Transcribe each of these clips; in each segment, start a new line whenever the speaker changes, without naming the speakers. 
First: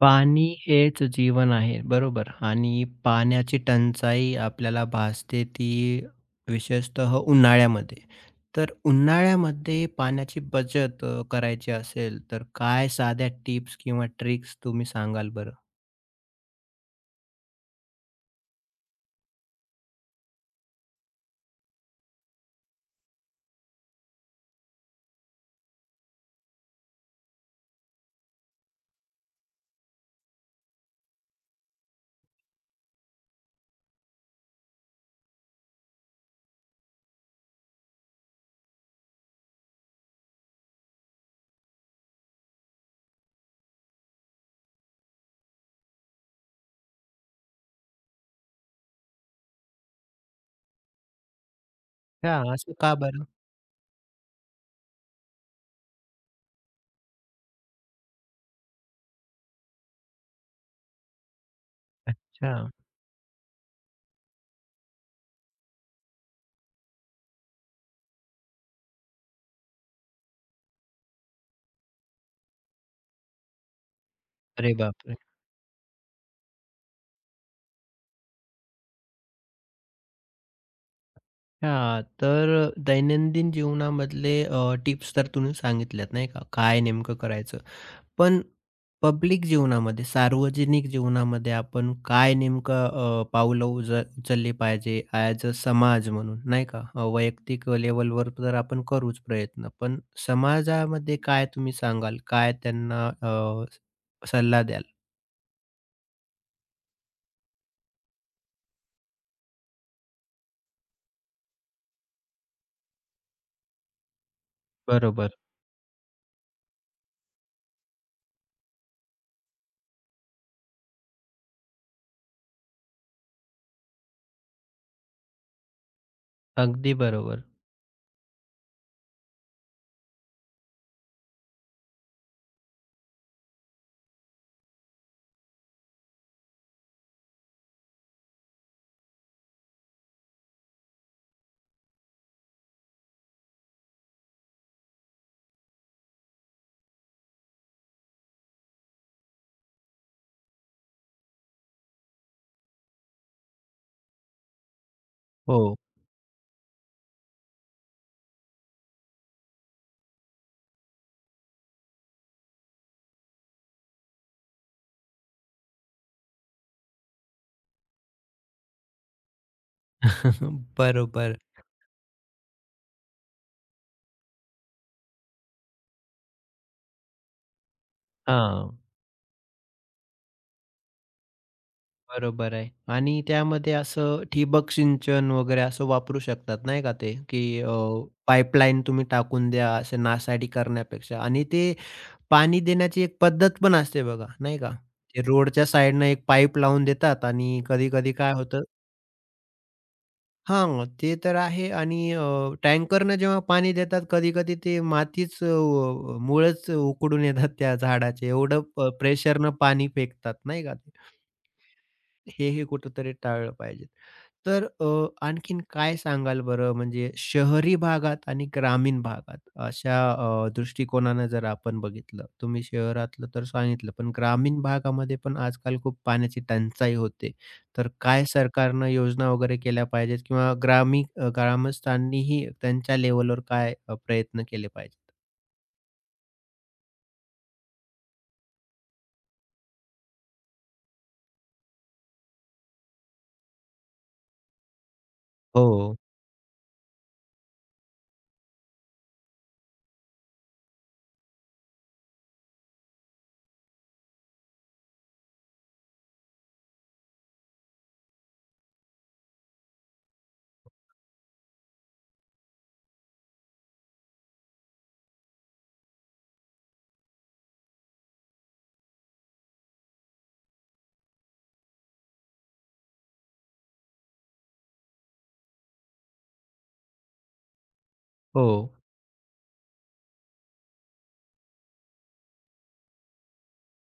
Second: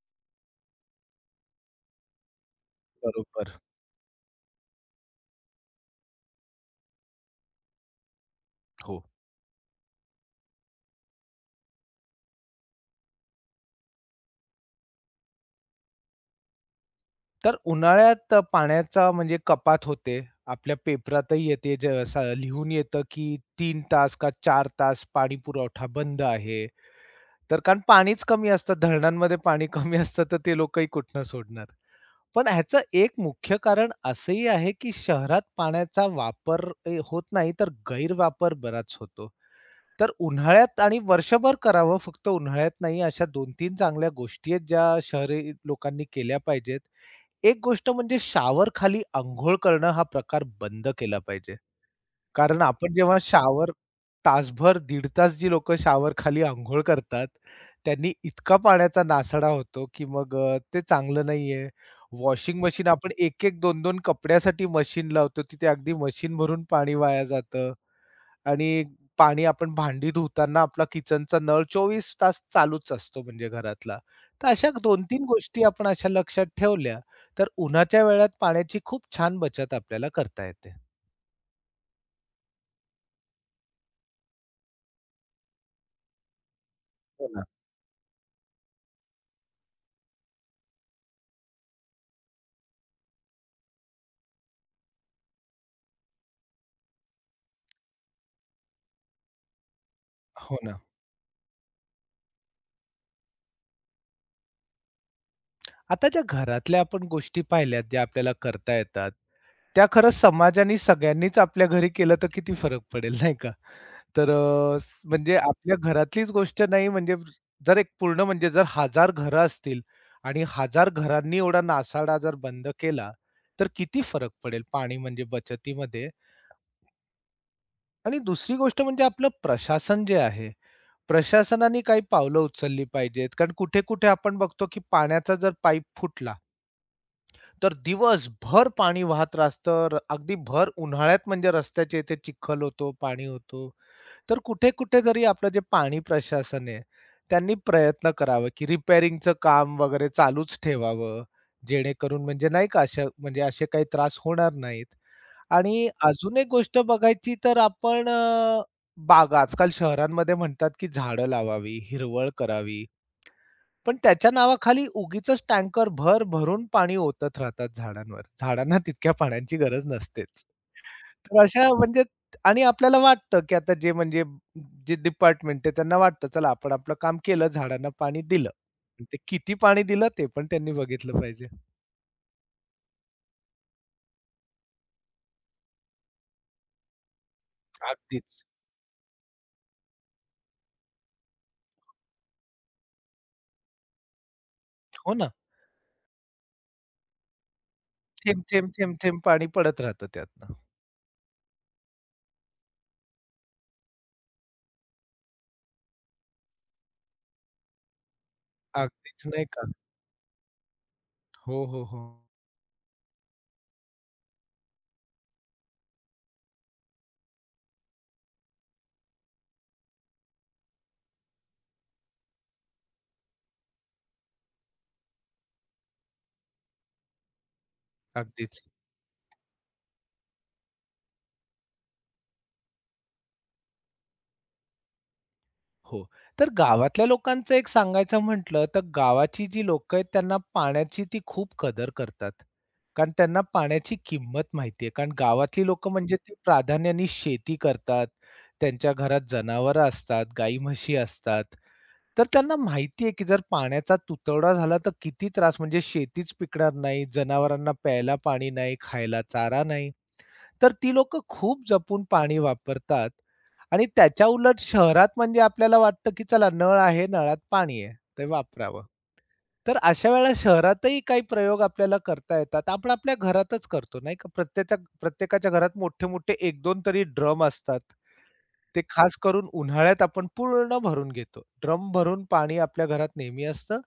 पाणी हेच जीवन आहे, बरोबर. आणि
बरोबर.
पाण्याची टंचाई आपल्याला भासते ती विशेषतः उन्हाळ्यामध्ये. तर
हो.
उन्हाळ्यामध्ये पाण्याची बचत करायची असेल, तर काय साध्या टिप्स किंवा ट्रिक्स तुम्ही सांगाल बरं?
तर उन्हाळ्यात पाण्याचा म्हणजे कपात होते. आपल्या पेपरातही येते जे असं लिहून येतं, की तीन तास का चार तास पाणी पुरवठा बंद आहे. तर कारण पाणीच कमी असतं. धरणांमध्ये पाणी कमी असतं, तर ते लोकही कुठनं सोडणार. पण ह्याचं एक मुख्य कारण असंही आहे, की शहरात पाण्याचा वापर होत नाही, तर गैरवापर बराच होतो. तर उन्हाळ्यात आणि वर्षभर करावं, फक्त उन्हाळ्यात नाही. अशा 2-3 चांगल्या गोष्टी आहेत, ज्या शहरी लोकांनी केल्या पाहिजेत. एक गोष्ट म्हणजे शावर खाली अंघोळ करणं हा प्रकार बंद केला पाहिजे.
हां,
कारण
असं
आपण
का
जेव्हा
बरं?
शॉवर तासभर, दीड तास जी लोकं शावर खाली अंघोळ करतात, त्यांनी इतका पाण्याचा नासडा होतो, की मग ते चांगलं नाहीये.
अच्छा.
वॉशिंग मशीन आपण 1-1, 2-2 कपड्यासाठी मशीन लावतो, तिथे अगदी मशीन भरून पाणी वाया जातं. आणि पाणी आपण भांडी धुताना आपला किचनचा नळ 24 तास चालूच असतो म्हणजे घरातला. तर अशा
अरे
दोन
बापरे!
तीन गोष्टी आपण अशा लक्षात ठेवल्या, तर उन्हाच्या वेळात पाण्याची खूप छान बचत आपल्याला करता येते.
हां, तर दैनंदिन जीवनामधले टिप्स तर तुम्ही सांगितल्यात नाही का? काय नेमकं
हो ना.
करायचं? पण पब्लिक जीवनामध्ये, सार्वजनिक जीवनामध्ये आपण काय नेमकं, पावलं उज उचलली पाहिजे ॲज अ समाज म्हणून, नाही का? वैयक्तिक लेव्हलवर तर आपण करूच प्रयत्न. पण
हो ना.
समाजामध्ये काय तुम्ही सांगाल? काय त्यांना सल्ला द्याल?
आता ज्या घरातल्या आपण गोष्टी पाहिल्यात, ज्या आपल्याला करता येतात, त्या खरंच समाजाने सगळ्यांनीच आपल्या घरी केलं तर किती फरक पडेल नाही का? तर अ, स
बरोबर.
म्हणजे आपल्या घरातलीच गोष्ट नाही म्हणजे जर एक पूर्ण म्हणजे जर 1000 घरं असतील आणि 1000 घरांनी एवढा नासाडा जर बंद केला, तर किती फरक पडेल पाणी म्हणजे बचतीमध्ये.
अगदी बरोबर.
आणि दुसरी गोष्ट म्हणजे आपलं प्रशासन जे आहे, प्रशासनाने काही पावलं उचलली पाहिजेत. कारण कुठे-कुठे आपण बघतो, की पाण्याचा जर पाईप फुटला, तर दिवसभर पाणी वाहत असतं. अगदी भर उन्हाळ्यात म्हणजे रस्त्याच्या इथे चिखल होतो, पाणी होतो. तर कुठे-कुठे जरी आपलं जे पाणी प्रशासन आहे, त्यांनी प्रयत्न करावा, की रिपेअरिंगचं काम वगैरे चालूच ठेवावं, जेणेकरून म्हणजे नाही का अशा म्हणजे असे काही त्रास होणार नाहीत.
हो.
आणि अजून एक गोष्ट बघायची तर आपण बागा आजकाल शहरांमध्ये म्हणतात, की झाडं लावावी, हिरवळ करावी. पण त्याच्या नावाखाली उगीचच टँकर भर-भरून पाणी ओतत राहतात झाडांवर. झाडांना तितक्या पाण्याची गरज नसतेच.
बरोबर.
तर अशा म्हणजे आणि आपल्याला वाटतं, की आता जे म्हणजे जे डिपार्टमेंट आहे त्यांना वाटतं, चला आपण आपलं काम केलं, झाडांना पाणी दिलं.
हां.
पण ते किती पाणी दिलं ते पण त्यांनी बघितलं पाहिजे.
बरोबर आहे आणि त्यामध्ये असं ठिबक सिंचन वगैरे असं वापरू शकतात नाही का ते, की
अगदीच.
पाईपलाईन तुम्ही टाकून द्या असे नासाडी करण्यापेक्षा आणि ते पाणी देण्याची एक पद्धत पण असते बघा नाही का?
हो
ते
ना.
रोडच्या साईडनं एक पाईप लावून देतात आणि कधी-कधी काय
थेंब,
होतं.
थेंब, थेंब, थेंब पाणी पडत राहतं त्यातनं.
हां, ते तर आहे आणि टँकरनं जेव्हा पाणी देतात कधी-कधी ते मातीच, मुळंच उकडून येतात त्या झाडाचे एवढं
अगदीच नाही
प्रेशरनं
का.
पाणी फेकतात नाही का?
हो, हो, हो.
हे, हे कुठेतरी टाळलं पाहिजे. तर, आणखीन काय सांगाल बरं म्हणजे शहरी भागात आणि ग्रामीण भागात अशा, दृष्टिकोनानं जर आपण बघितलं, तुम्ही शहरातलं तर सांगितलं, पण ग्रामीण भागामध्ये पण आजकाल खूप पाण्याची टंचाई होते. तर काय
अगदीच.
सरकारनं योजना वगैरे केल्या पाहिजेत किंवा ग्रामीण, ग्रामस्थांनीही त्यांच्या लेव्हलवर काय प्रयत्न केले पाहिजेत?
हो. तर गावातल्या लोकांचं एक सांगायचं म्हटलं, तर गावाची जी लोकं आहेत त्यांना पाण्याची ती खूप कदर करतात. कारण त्यांना पाण्याची किंमत माहिती आहे. कारण गावातली लोकं
हो,
म्हणजे ती प्राधान्याने शेती करतात. त्यांच्या घरात जनावरं असतात, गाई-म्हशी असतात. तर त्यांना माहिती आहे, की जर पाण्याचा तुतवडा झाला तर किती त्रास म्हणजे शेतीच पिकणार नाही, जनावरांना प्यायला पाणी नाही, खायला चारा नाही. तर ती लोकं खूप जपून पाणी वापरतात आणि त्याच्या उलट शहरात म्हणजे आपल्याला वाटतं, की चला नळ आहे, नळात पाणी आहे, ते वापरावं. तर अशा वेळेला शहरातही काही प्रयोग आपल्याला करता येतात. आपण आपल्या घरातच करतो नाही का. प्रत्येकाच्या घरात मोठे-मोठे 1-2 तरी ड्रम असतात.
हो.
ते खास करून उन्हाळ्यात आपण पूर्ण भरून घेतो. ड्रम भरून पाणी आपल्या घरात नेहमी असतं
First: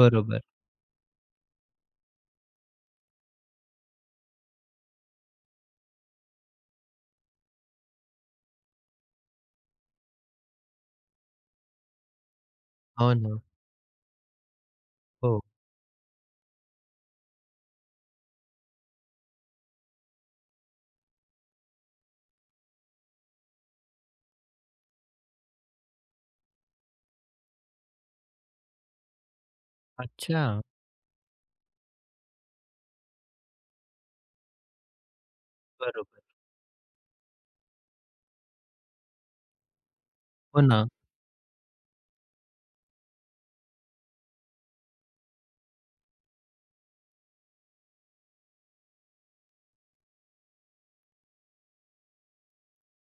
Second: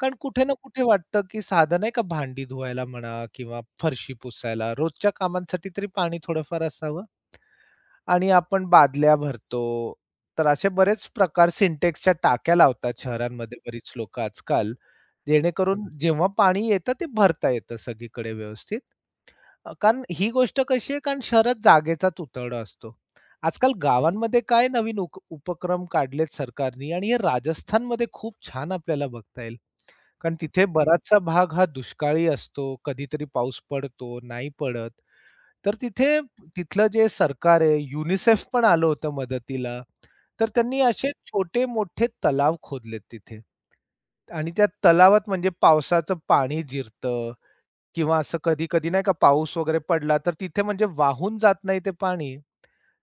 कारण कुठे ना कुठे वाटतं, की साधं नाही का भांडी धुवायला म्हणा किंवा फरशी पुसायला, रोजच्या कामांसाठी तरी पाणी थोडंफार असावं आणि आपण बादल्या भरतो. तर असे बरेच प्रकार सिंटेक्सच्या टाक्या लावतात
हो ना.
शहरांमध्ये बरीच लोकं आजकाल,
हो.
जेणेकरून हं. जेव्हा पाणी येतं ते भरता येतं सगळीकडे व्यवस्थित. कारण ही गोष्ट कशी आहे कारण शहरात जागेचा तुतडा असतो. आजकाल गावांमध्ये काय नवीन उपक्रम काढलेत सरकारनी आणि हे राजस्थानमध्ये खूप छान आपल्याला बघता येईल. कारण
अच्छा.
तिथे बराचसा भाग हा दुष्काळी असतो. कधीतरी पाऊस पडतो, नाही पडत. तर तिथे
बरोबर.
तिथलं जे सरकार आहे, युनिसेफ पण आलं होतं मदतीला. तर
हो
त्यांनी
ना.
असे छोटे-मोठे तलाव खोदलेत तिथे. आणि त्या तलावात म्हणजे पावसाचं पाणी जिरतं किंवा असं कधी-कधी नाही का पाऊस वगैरे पडला, तर तिथे म्हणजे वाहून जात नाही ते पाणी.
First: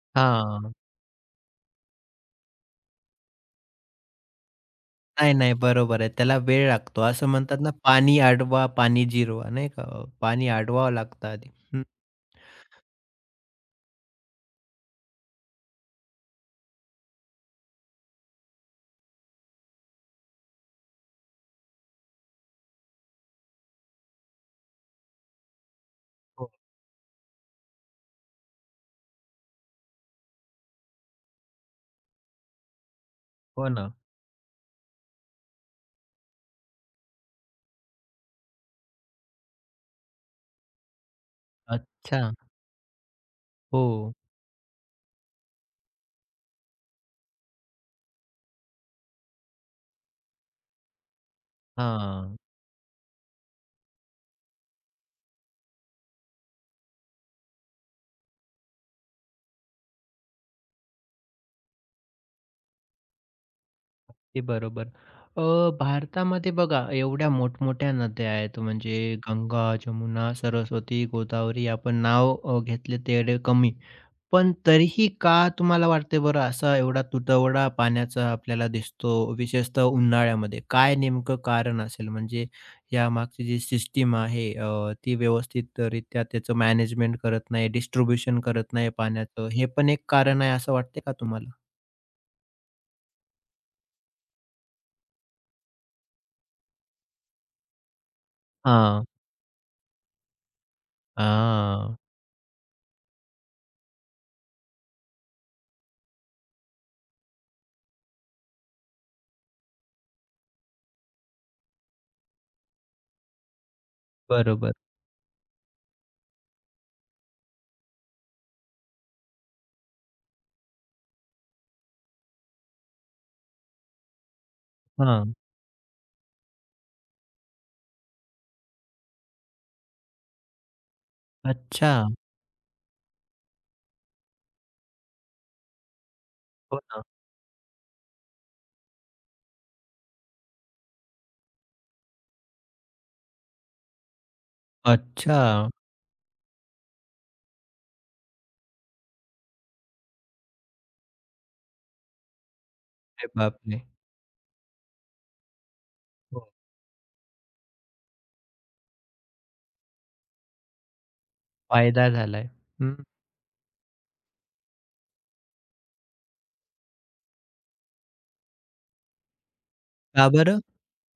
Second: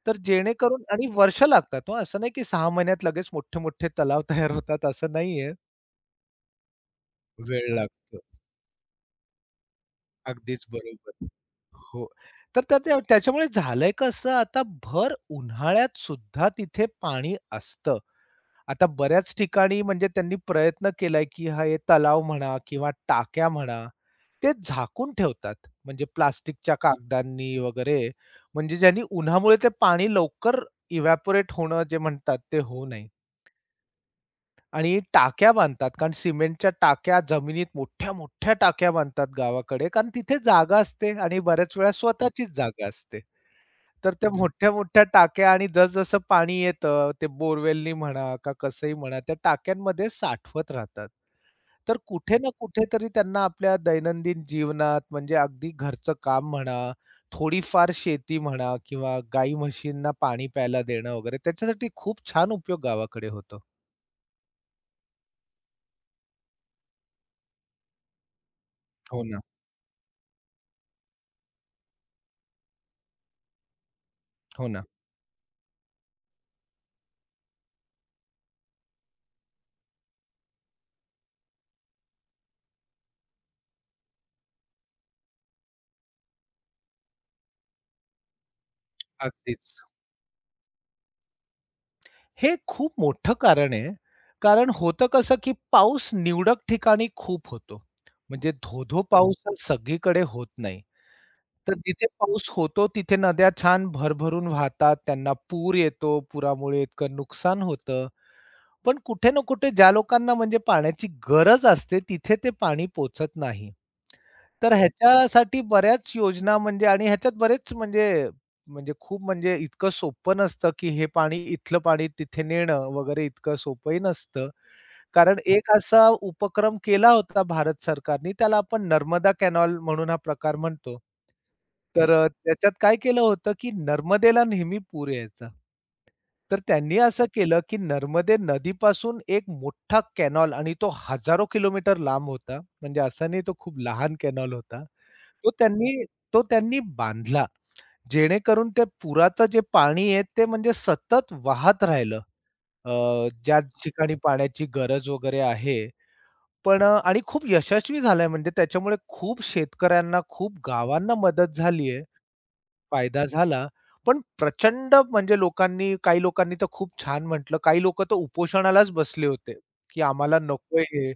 तर
हां.
जेणेकरून आणि वर्ष लागतात हो. असं नाही की 6 महिन्यात लगेच मोठे-मोठे तलाव तयार होतात असं
नाही,
नाहीये.
नाही. बरोबर आहे. त्याला वेळ लागतो. असं म्हणतात
वेळ
ना,
लागतो.
पाणी अडवा, पाणी जिरवा, नाही का? पाणी
अगदीच
अडवावं
बरोबर.
लागतं आधी. हं,
हो. तर त्या त्या त्याच्यामुळे झालंय कसं आता भर उन्हाळ्यात सुद्धा तिथे पाणी असतं. आता बऱ्याच ठिकाणी म्हणजे त्यांनी प्रयत्न केलाय, की हा हे तलाव म्हणा किंवा टाक्या म्हणा, ते झाकून ठेवतात. म्हणजे
हो,
प्लास्टिकच्या कागदांनी वगैरे, म्हणजे ज्यांनी उन्हामुळे ते पाणी लवकर इव्हॅपोरेट होणं जे म्हणतात ते होऊ नये.
हो ना.
आणि टाक्या बांधतात. कारण सिमेंटच्या टाक्या जमिनीत मोठ्या-मोठ्या टाक्या बांधतात गावाकडे. कारण तिथे जागा असते आणि बऱ्याच वेळा
अच्छा.
स्वतःचीच जागा असते. तर
हो.
त्या मोठ्या-मोठ्या टाक्या आणि जसं पाणी येतं, ते बोरवेलनी म्हणा का कसंही म्हणा, त्या टाक्यांमध्ये साठवत राहतात. तर
हां,
कुठे ना कुठेतरी त्यांना आपल्या दैनंदिन जीवनात म्हणजे अगदी घरचं काम म्हणा, थोडीफार शेती म्हणा किंवा गाई म्हशींना पाणी प्यायला देणं वगैरे त्याच्यासाठी खूप छान उपयोग गावाकडे होतो.
ते बरोबर. अ, भारतामध्ये बघा एवढ्या मोठमोठ्या नद्या आहेत म्हणजे
हो ना.
गंगा, जमुना, सरस्वती, गोदावरी आपण नाव घेतले तेवढे कमी. पण
हो ना.
तरीही का तुम्हाला वाटते बरं असा एवढा तुटवडा पाण्याचा आपल्याला दिसतो, विशेषतः उन्हाळ्यामध्ये? काय नेमकं कारण असेल? म्हणजे यामागची जी सिस्टीम आहे, ती व्यवस्थितरित्या त्याचं मॅनेजमेंट करत नाही, डिस्ट्रिब्युशन करत नाही पाण्याचं. हे
अगदीच.
पण एक कारण आहे असं वाटते का तुम्हाला?
हे खूप मोठं कारण आहे. कारण होतं कसं, की पाऊस निवडक ठिकाणी खूप होतो. म्हणजे धोधो धो हं.
हां.
पाऊस हा सगळीकडे होत नाही. तर
हां.
जिथे पाऊस होतो तिथे नद्या छान भरभरून वाहतात. त्यांना पूर येतो. पुरामुळे इतकं नुकसान होतं. पण कुठे ना कुठे ज्या लोकांना म्हणजे पाण्याची गरज असते तिथे ते पाणी पोहचत नाही. तर
बरोबर.
ह्याच्यासाठी बऱ्याच योजना म्हणजे आणि ह्याच्यात बरेच म्हणजे म्हणजे खूप म्हणजे इतकं सोपं नसतं, की हे पाणी इथलं पाणी तिथे नेणं वगैरे इतकं सोपंही नसतं.
हां.
कारण एक असा उपक्रम केला होता भारत सरकारनी त्याला आपण नर्मदा कॅनॉल म्हणून हा प्रकार म्हणतो.
अच्छा.
तर त्याच्यात काय केलं होतं, की नर्मदेला नेहमी पूर यायचा. तर
हो
त्यांनी
ना.
असं केलं, की नर्मदे नदीपासून एक मोठा कॅनॉल आणि तो हजारो किलोमीटर लांब होता. म्हणजे असा नाही तो खूप लहान कॅनॉल होता.
अच्छा.
तो त्यांनी तो त्यांनी बांधला. जेणेकरून ते पुराचं जे पाणी आहे ते म्हणजे सतत वाहत राहिलं. अ,
अरे
ज्या
बापरे!
ठिकाणी पाण्याची गरज वगैरे आहे.
हो,
पण आणि खूप यशस्वी झालाय म्हणजे त्याच्यामुळे खूप शेतकऱ्यांना, खूप गावांना मदत झाली
फायदा झालाय. हं.
फायदा झाला. पण प्रचंड म्हणजे लोकांनी काही लोकांनी तर खूप छान म्हटलं. काही लोकं तर उपोषणालाच बसले होते, की
का
आम्हाला
बरं?
नकोय हे.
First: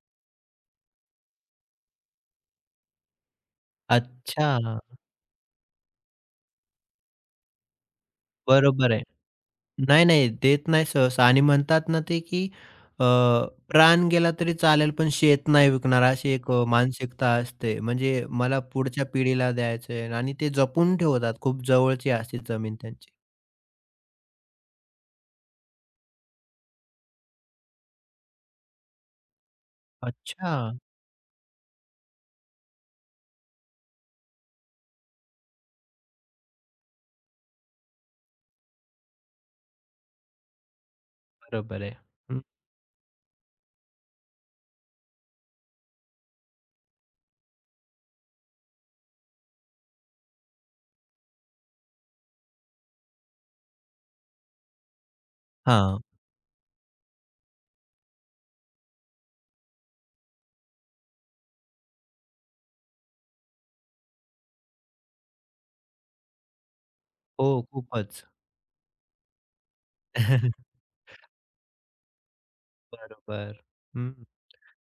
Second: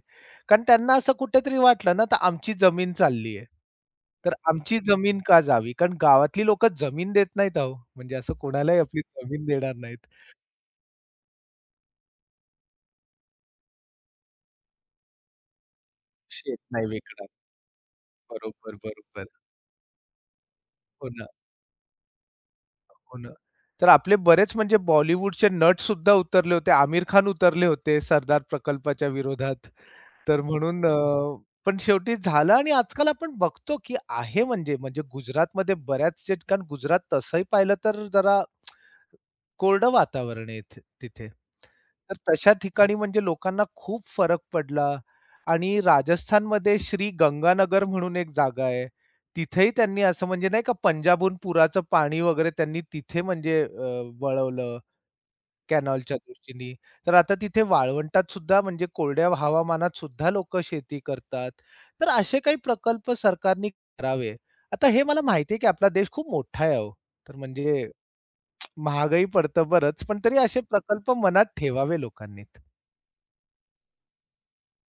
कारण त्यांना असं कुठेतरी वाटलं ना, तर आमची जमीन चालली आहे. तर आमची
अच्छा.
जमीन का जावी? कारण गावातली लोकं जमीन देत नाहीत अहो. म्हणजे असं कोणालाही
बरोबर
आपली
आहे.
जमीन देणार
नाही,
नाहीत.
नाही, देत नाही सहसा आणि म्हणतात ना ते, की, अ, प्राण गेला तरी चालेल, पण शेत नाही विकणार, अशी एक
शेत नाही विकणार.
मानसिकता असते. म्हणजे मला
बरोबर,
पुढच्या
बरोबर.
पिढीला द्यायचं आहे आणि ते जपून
हो ना,
ठेवतात. खूप जवळची असते जमीन त्यांची.
हो ना. तर आपले बरेच म्हणजे बॉलिवूडचे नटसुद्धा उतरले होते. आमिर खान उतरले होते सरदार प्रकल्पाच्या विरोधात. तर
अच्छा,
म्हणून पण शेवटी झालं आणि आजकाल आपण बघतो, की आहे म्हणजे, म्हणजे गुजरातमध्ये बऱ्याच जे- कारण गुजरात तसंही पाहिलं तर जरा कोरडं वातावरण आहे इथे तिथे.
बरोबर आहे.
तर
हं,
तशा ठिकाणी म्हणजे लोकांना खूप फरक पडला आणि राजस्थानमध्ये श्री गंगानगर म्हणून एक जागा आहे. तिथेही त्यांनी असं म्हणजे नाही का पंजाबहून पुराचं पाणी वगैरे त्यांनी तिथे म्हणजे वळवलं.
हां.
कॅनॉलच्या दृष्टीने. तर आता तिथे वाळवंटात सुद्धा म्हणजे कोरड्या हवामानात सुद्धा लोकं शेती करतात. तर असे काही प्रकल्प सरकारने करावे. आता हे मला माहिती आहे, की आपला देश खूप मोठा आहे हो. तर
हो,
म्हणजे
खूपच.
महागाई पडतं बरंच, पण तरी असे प्रकल्प मनात ठेवावे लोकांनीत.
बरोबर. हं.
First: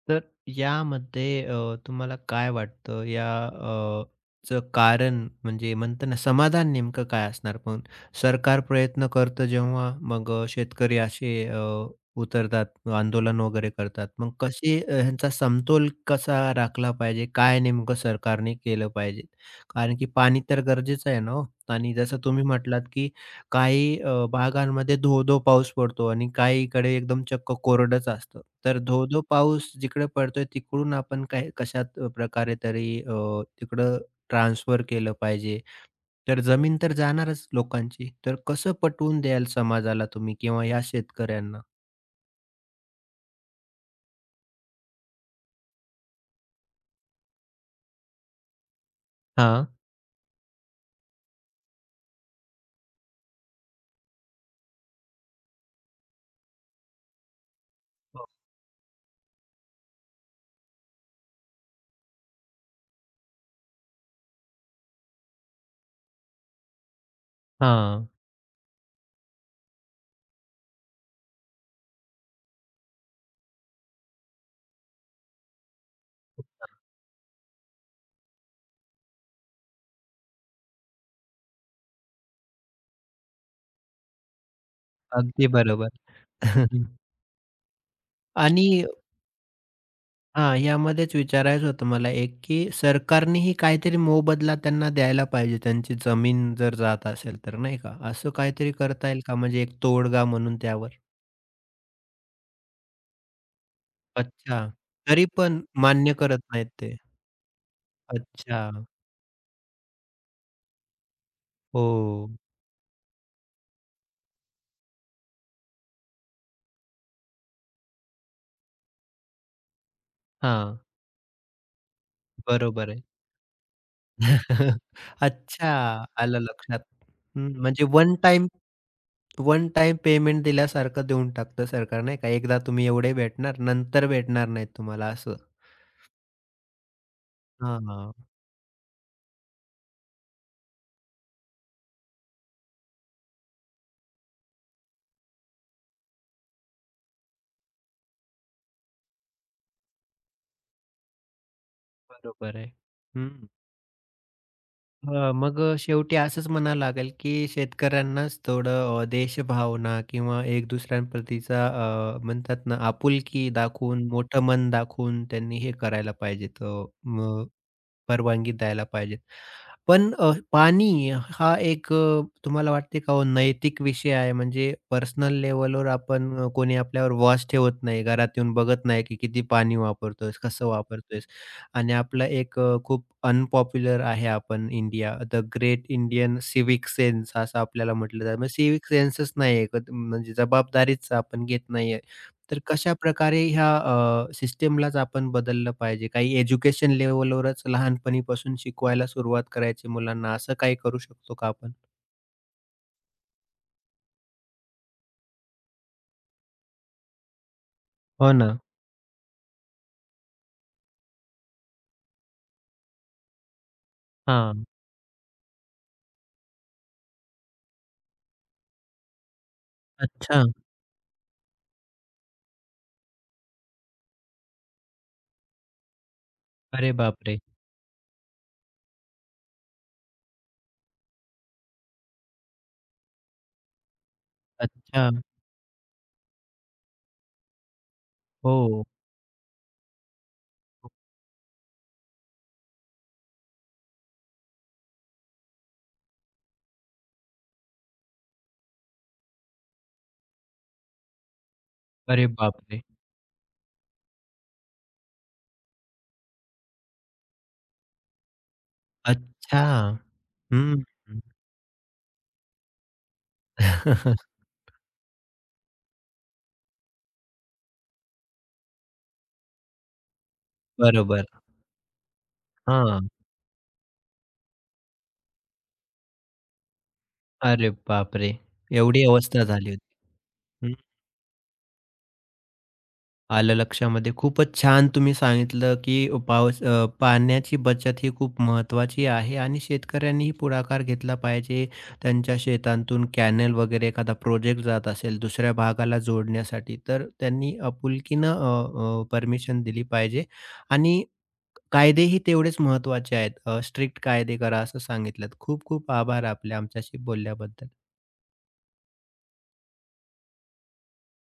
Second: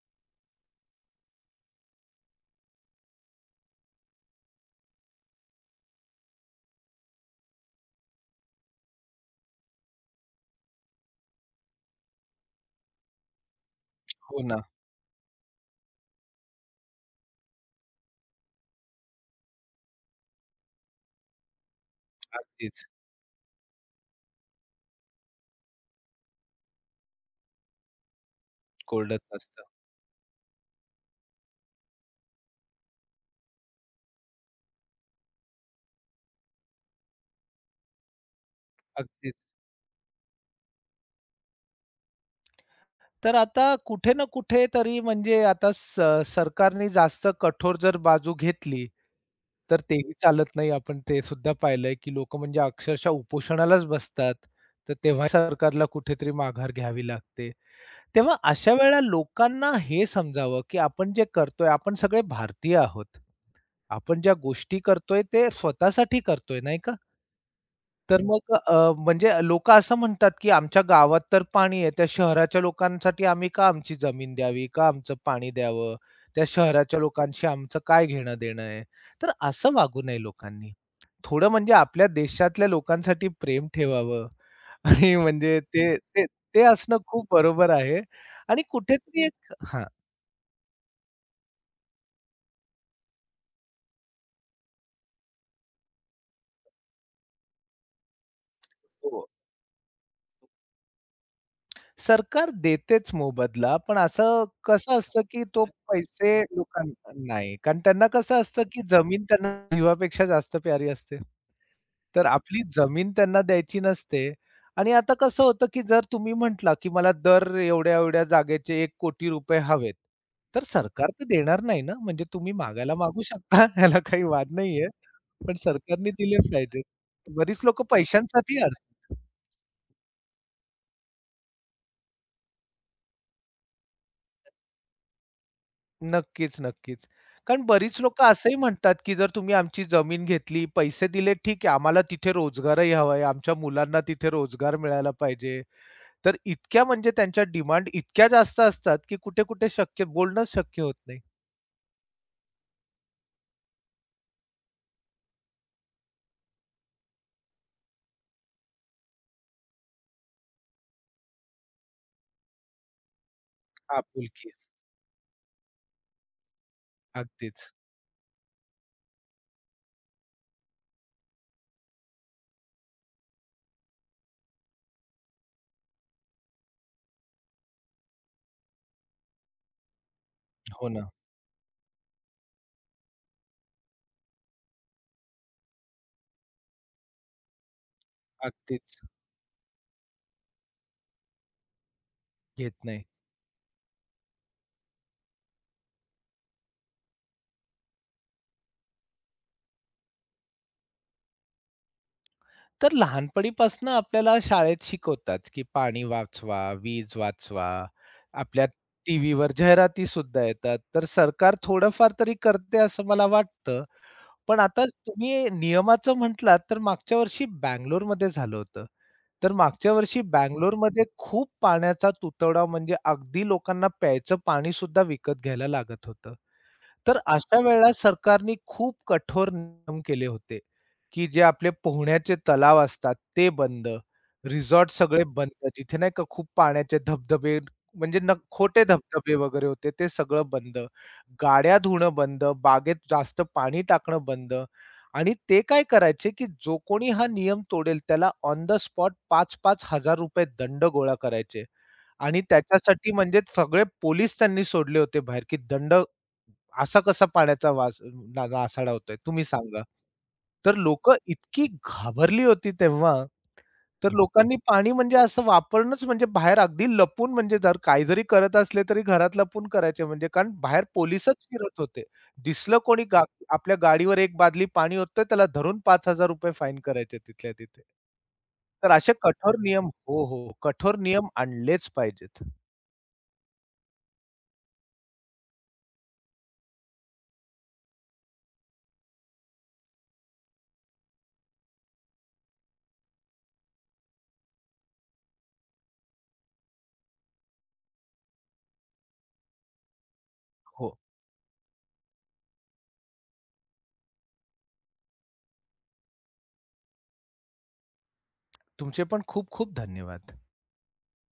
तर यामध्ये, तुम्हाला काय वाटतं या ...चं कारण म्हणजे म्हणतो ना समाधान नेमकं काय असणार? पण सरकार प्रयत्न करतं जेव्हा मग, शेतकरी असे, उतरतात आंदोलन वगैरे करतात. मग
हो ना.
कसे, ह्यांचा समतोल कसा राखला पाहिजे? काय नेमकं सरकारने केलं पाहिजे? कारण की पाणी तर गरजेचं आहे ना हो? आणि जसं तुम्ही म्हटलात
अगदीच.
की काही भागांमध्ये धो-धो पाऊस पडतो आणि काहीकडे एकदम चक्क कोरडंच असतं. तर
कोरडच
धो-धो
असतं.
पाऊस जिकडे पडतोय तिकडून आपण काय कशात प्रकारे तरी, तिकडं ट्रान्सफर केलं पाहिजे. तर जमीन तर जाणारच लोकांची. तर कसं पटवून
अगदीच.
द्याल समाजाला तुम्ही किंवा या शेतकऱ्यांना?
तर आता कुठे ना कुठे तरी म्हणजे आता सरकारने जास्त कठोर जर बाजू घेतली,
हां,
तर तेही चालत नाही. आपण ते सुद्धा पाहिलंय, की लोकं म्हणजे अक्षरशः उपोषणालाच बसतात. तर तेव्हा सरकारला कुठेतरी माघार घ्यावी लागते.
हो.
तेव्हा अशा वेळेला लोकांना हे समजावं, की आपण जे करतोय, आपण सगळे भारतीय आहोत. आपण ज्या गोष्टी करतोय, ते स्वतःसाठी करतोय, नाही का?
हां.
तर मग म्हणजे लोकं असं म्हणतात, की आमच्या गावात तर पाणी आहे, त्या शहराच्या लोकांसाठी आम्ही का आमची जमीन द्यावी? का आमचं पाणी द्यावं? त्या शहराच्या लोकांशी आमचं काय घेणं-देणं आहे? तर असं वागू नये लोकांनी. थोडं म्हणजे आपल्या देशातल्या लोकांसाठी प्रेम ठेवावं आणि
अगदी
म्हणजे
बरोबर.
ते ते ते असणं खूप बरोबर आहे आणि
आणि
कुठेतरी एक हां.
हां, यामध्येच विचारायचं होतं मला एक, की सरकारनेही काहीतरी मोबदला त्यांना द्यायला पाहिजे, त्यांची जमीन जर जात असेल तर, नाही का? असं काहीतरी करता येईल
हो.
का? म्हणजे एक तोडगा म्हणून त्यावर?
सरकार देतेच मोबदला, पण असं
अच्छा.
कसं असतं,
तरी
की
पण
तो
मान्य करत
पैसे
नाहीत ते.
लोकांना नाही. कारण त्यांना कसं असतं, की
अच्छा.
जमीन त्यांना जीवापेक्षा जास्त प्यारी असते. तर
हो.
आपली जमीन त्यांना द्यायची नसते. आणि आता कसं होतं, की जर तुम्ही म्हटला, की मला दर एवढ्या-एवढ्या जागेचे ₹1 कोटी रुपये हवेत, तर
हां,
सरकार तर देणार नाही ना. म्हणजे तुम्ही
बरोबर
मागायला
आहे.
मागू शकता, ह्याला काही वाद नाहीये. पण
अच्छा,
सरकारने दिले
आलं लक्षात.
पाहिजेत.
हं,
बरीच लोकं
म्हणजे वन टाईम
पैशांसाठी अडतात.
वन टाईम पेमेंट दिल्यासारखं देऊन टाकतं सरकार, नाही का? एकदा तुम्ही एवढे भेटणार, नंतर भेटणार नाहीत तुम्हाला असं.
नक्कीच, नक्कीच. कारण बरीच
हां.
लोकं असंही म्हणतात, की जर तुम्ही आमची जमीन घेतली, पैसे दिले ठीक आहे, आम्हाला तिथे रोजगारही हवा आहे, आमच्या मुलांना तिथे रोजगार मिळायला पाहिजे. तर इतक्या म्हणजे त्यांच्या डिमांड इतक्या जास्त असतात, की कुठे-कुठे शक्य बोलणंच शक्य होत नाही.
बरोबर आहे. हं. मग शेवटी असंच म्हणावं लागेल, की शेतकऱ्यांनाच थोडं, देशभावना किंवा एक दुसऱ्यांप्रतीचा, म्हणतात ना, आपुलकी दाखवून, मोठं
आपुलकी.
मन दाखवून त्यांनी हे करायला पाहिजे. तर मग
अगदीच.
परवानगी द्यायला पाहिजेत. पण, पाणी हा एक, तुम्हाला वाटते का हो नैतिक विषय आहे? म्हणजे पर्सनल लेव्हलवर आपण, कोणी आपल्यावर वॉच ठेवत नाही, घरात येऊन बघत नाही की किती पाणी वापरतोयस, कसं
हो ना.
वापरतोयस आणि आपला एक, खूप अनपॉप्युलर आहे आपण India, the great Indian civic sense असं आपल्याला म्हटलं जातं. मग
अगदीच.
सेन्सच नाही, म्हणजे जबाबदारीच आपण घेत नाही, तर
घेत
कशा
नाही.
कशाप्रकारे ह्या, सिस्टमलाच आपण बदललं पाहिजे? काही एज्युकेशन लेव्हलवरच लहानपणीपासून शिकवायला सुरुवात करायची मुलांना, असं काही करू शकतो का आपण?
तर लहानपणीपासून आपल्याला शाळेत शिकवतात, की पाणी वाचवा, वीज वाचवा.
हो ना.
आपल्या टीव्हीवर जाहिराती सुद्धा येतात. तर सरकार थोडंफार तरी करते असं मला वाटतं. पण
हां.
आता तुम्ही नियमाचं म्हटलात, तर मागच्या वर्षी बंगलोरमध्ये झालं होतं. तर मागच्या वर्षी
अच्छा.
बंगलोरमध्ये खूप पाण्याचा तुटवडा म्हणजे अगदी लोकांना प्यायचं पाणी सुद्धा विकत घ्यायला लागत होतं.
अरे
तर
बापरे!
अशा वेळेला सरकारने खूप कठोर नियम केले होते, की जे आपले पोहण्याचे तलाव असतात ते बंद, रिसॉर्ट
अच्छा.
सगळे बंद. जिथे नाही का खूप पाण्याचे धबधबे म्हणजे न खोटे
हो.
धबधबे वगैरे होते ते सगळं बंद. गाड्या धुणं बंद, बागेत जास्त पाणी टाकणं बंद आणि ते काय करायचे, की जो कोणी हा नियम तोडेल त्याला ऑन द स्पॉट ₹5,000-5,000 दंड गोळा करायचे
अरे
आणि
बापरे!
त्याच्यासाठी म्हणजे सगळे पोलीस त्यांनी सोडले होते बाहेर, की दंड असा कसा पाण्याचा वास लागा असाडावतोय तुम्ही
अच्छा.
सांगा. तर
हं.
लोक इतकी घाबरली होती तेव्हा, तर नक्कीच. लोकांनी पाणी म्हणजे असं वापरणंच म्हणजे बाहेर अगदी लपून म्हणजे जर काही जरी करत असले तरी घरात लपून करायचे म्हणजे कारण बाहेर
बरोबर.
पोलिसच फिरत होते. दिसलं कोणी
हां.
आपल्या गाडीवर एक बादली पाणी ओततोय त्याला धरून ₹5,000 फाईन करायचे तिथल्या
अरे
तिथे.
बापरे!
तर
एवढी
असे
अवस्था
कठोर
झाली होती.
नियम हो, हो. कठोर नियम आणलेच पाहिजेत.
आलं लक्षामध्ये. खूपच छान तुम्ही सांगितलं, की पावस, पाण्याची बचत ही खूप महत्त्वाची आहे आणि शेतकऱ्यांनीही पुढाकार घेतला पाहिजे. त्यांच्या शेतांतून कॅनल वगैरे एखादा प्रोजेक्ट जात असेल दुसऱ्या भागाला जोडण्यासाठी, तर त्यांनी आपुलकीनं अ, अ, परमिशन दिली पाहिजे
हो.
आणि कायदेही तेवढेच महत्त्वाचे आहेत. स्ट्रिक्ट कायदे करा असं सांगितलंत. खूप खूप आभार आपले आमच्याशी बोलल्याबद्दल.
तुमचे पण खूप खूप धन्यवाद.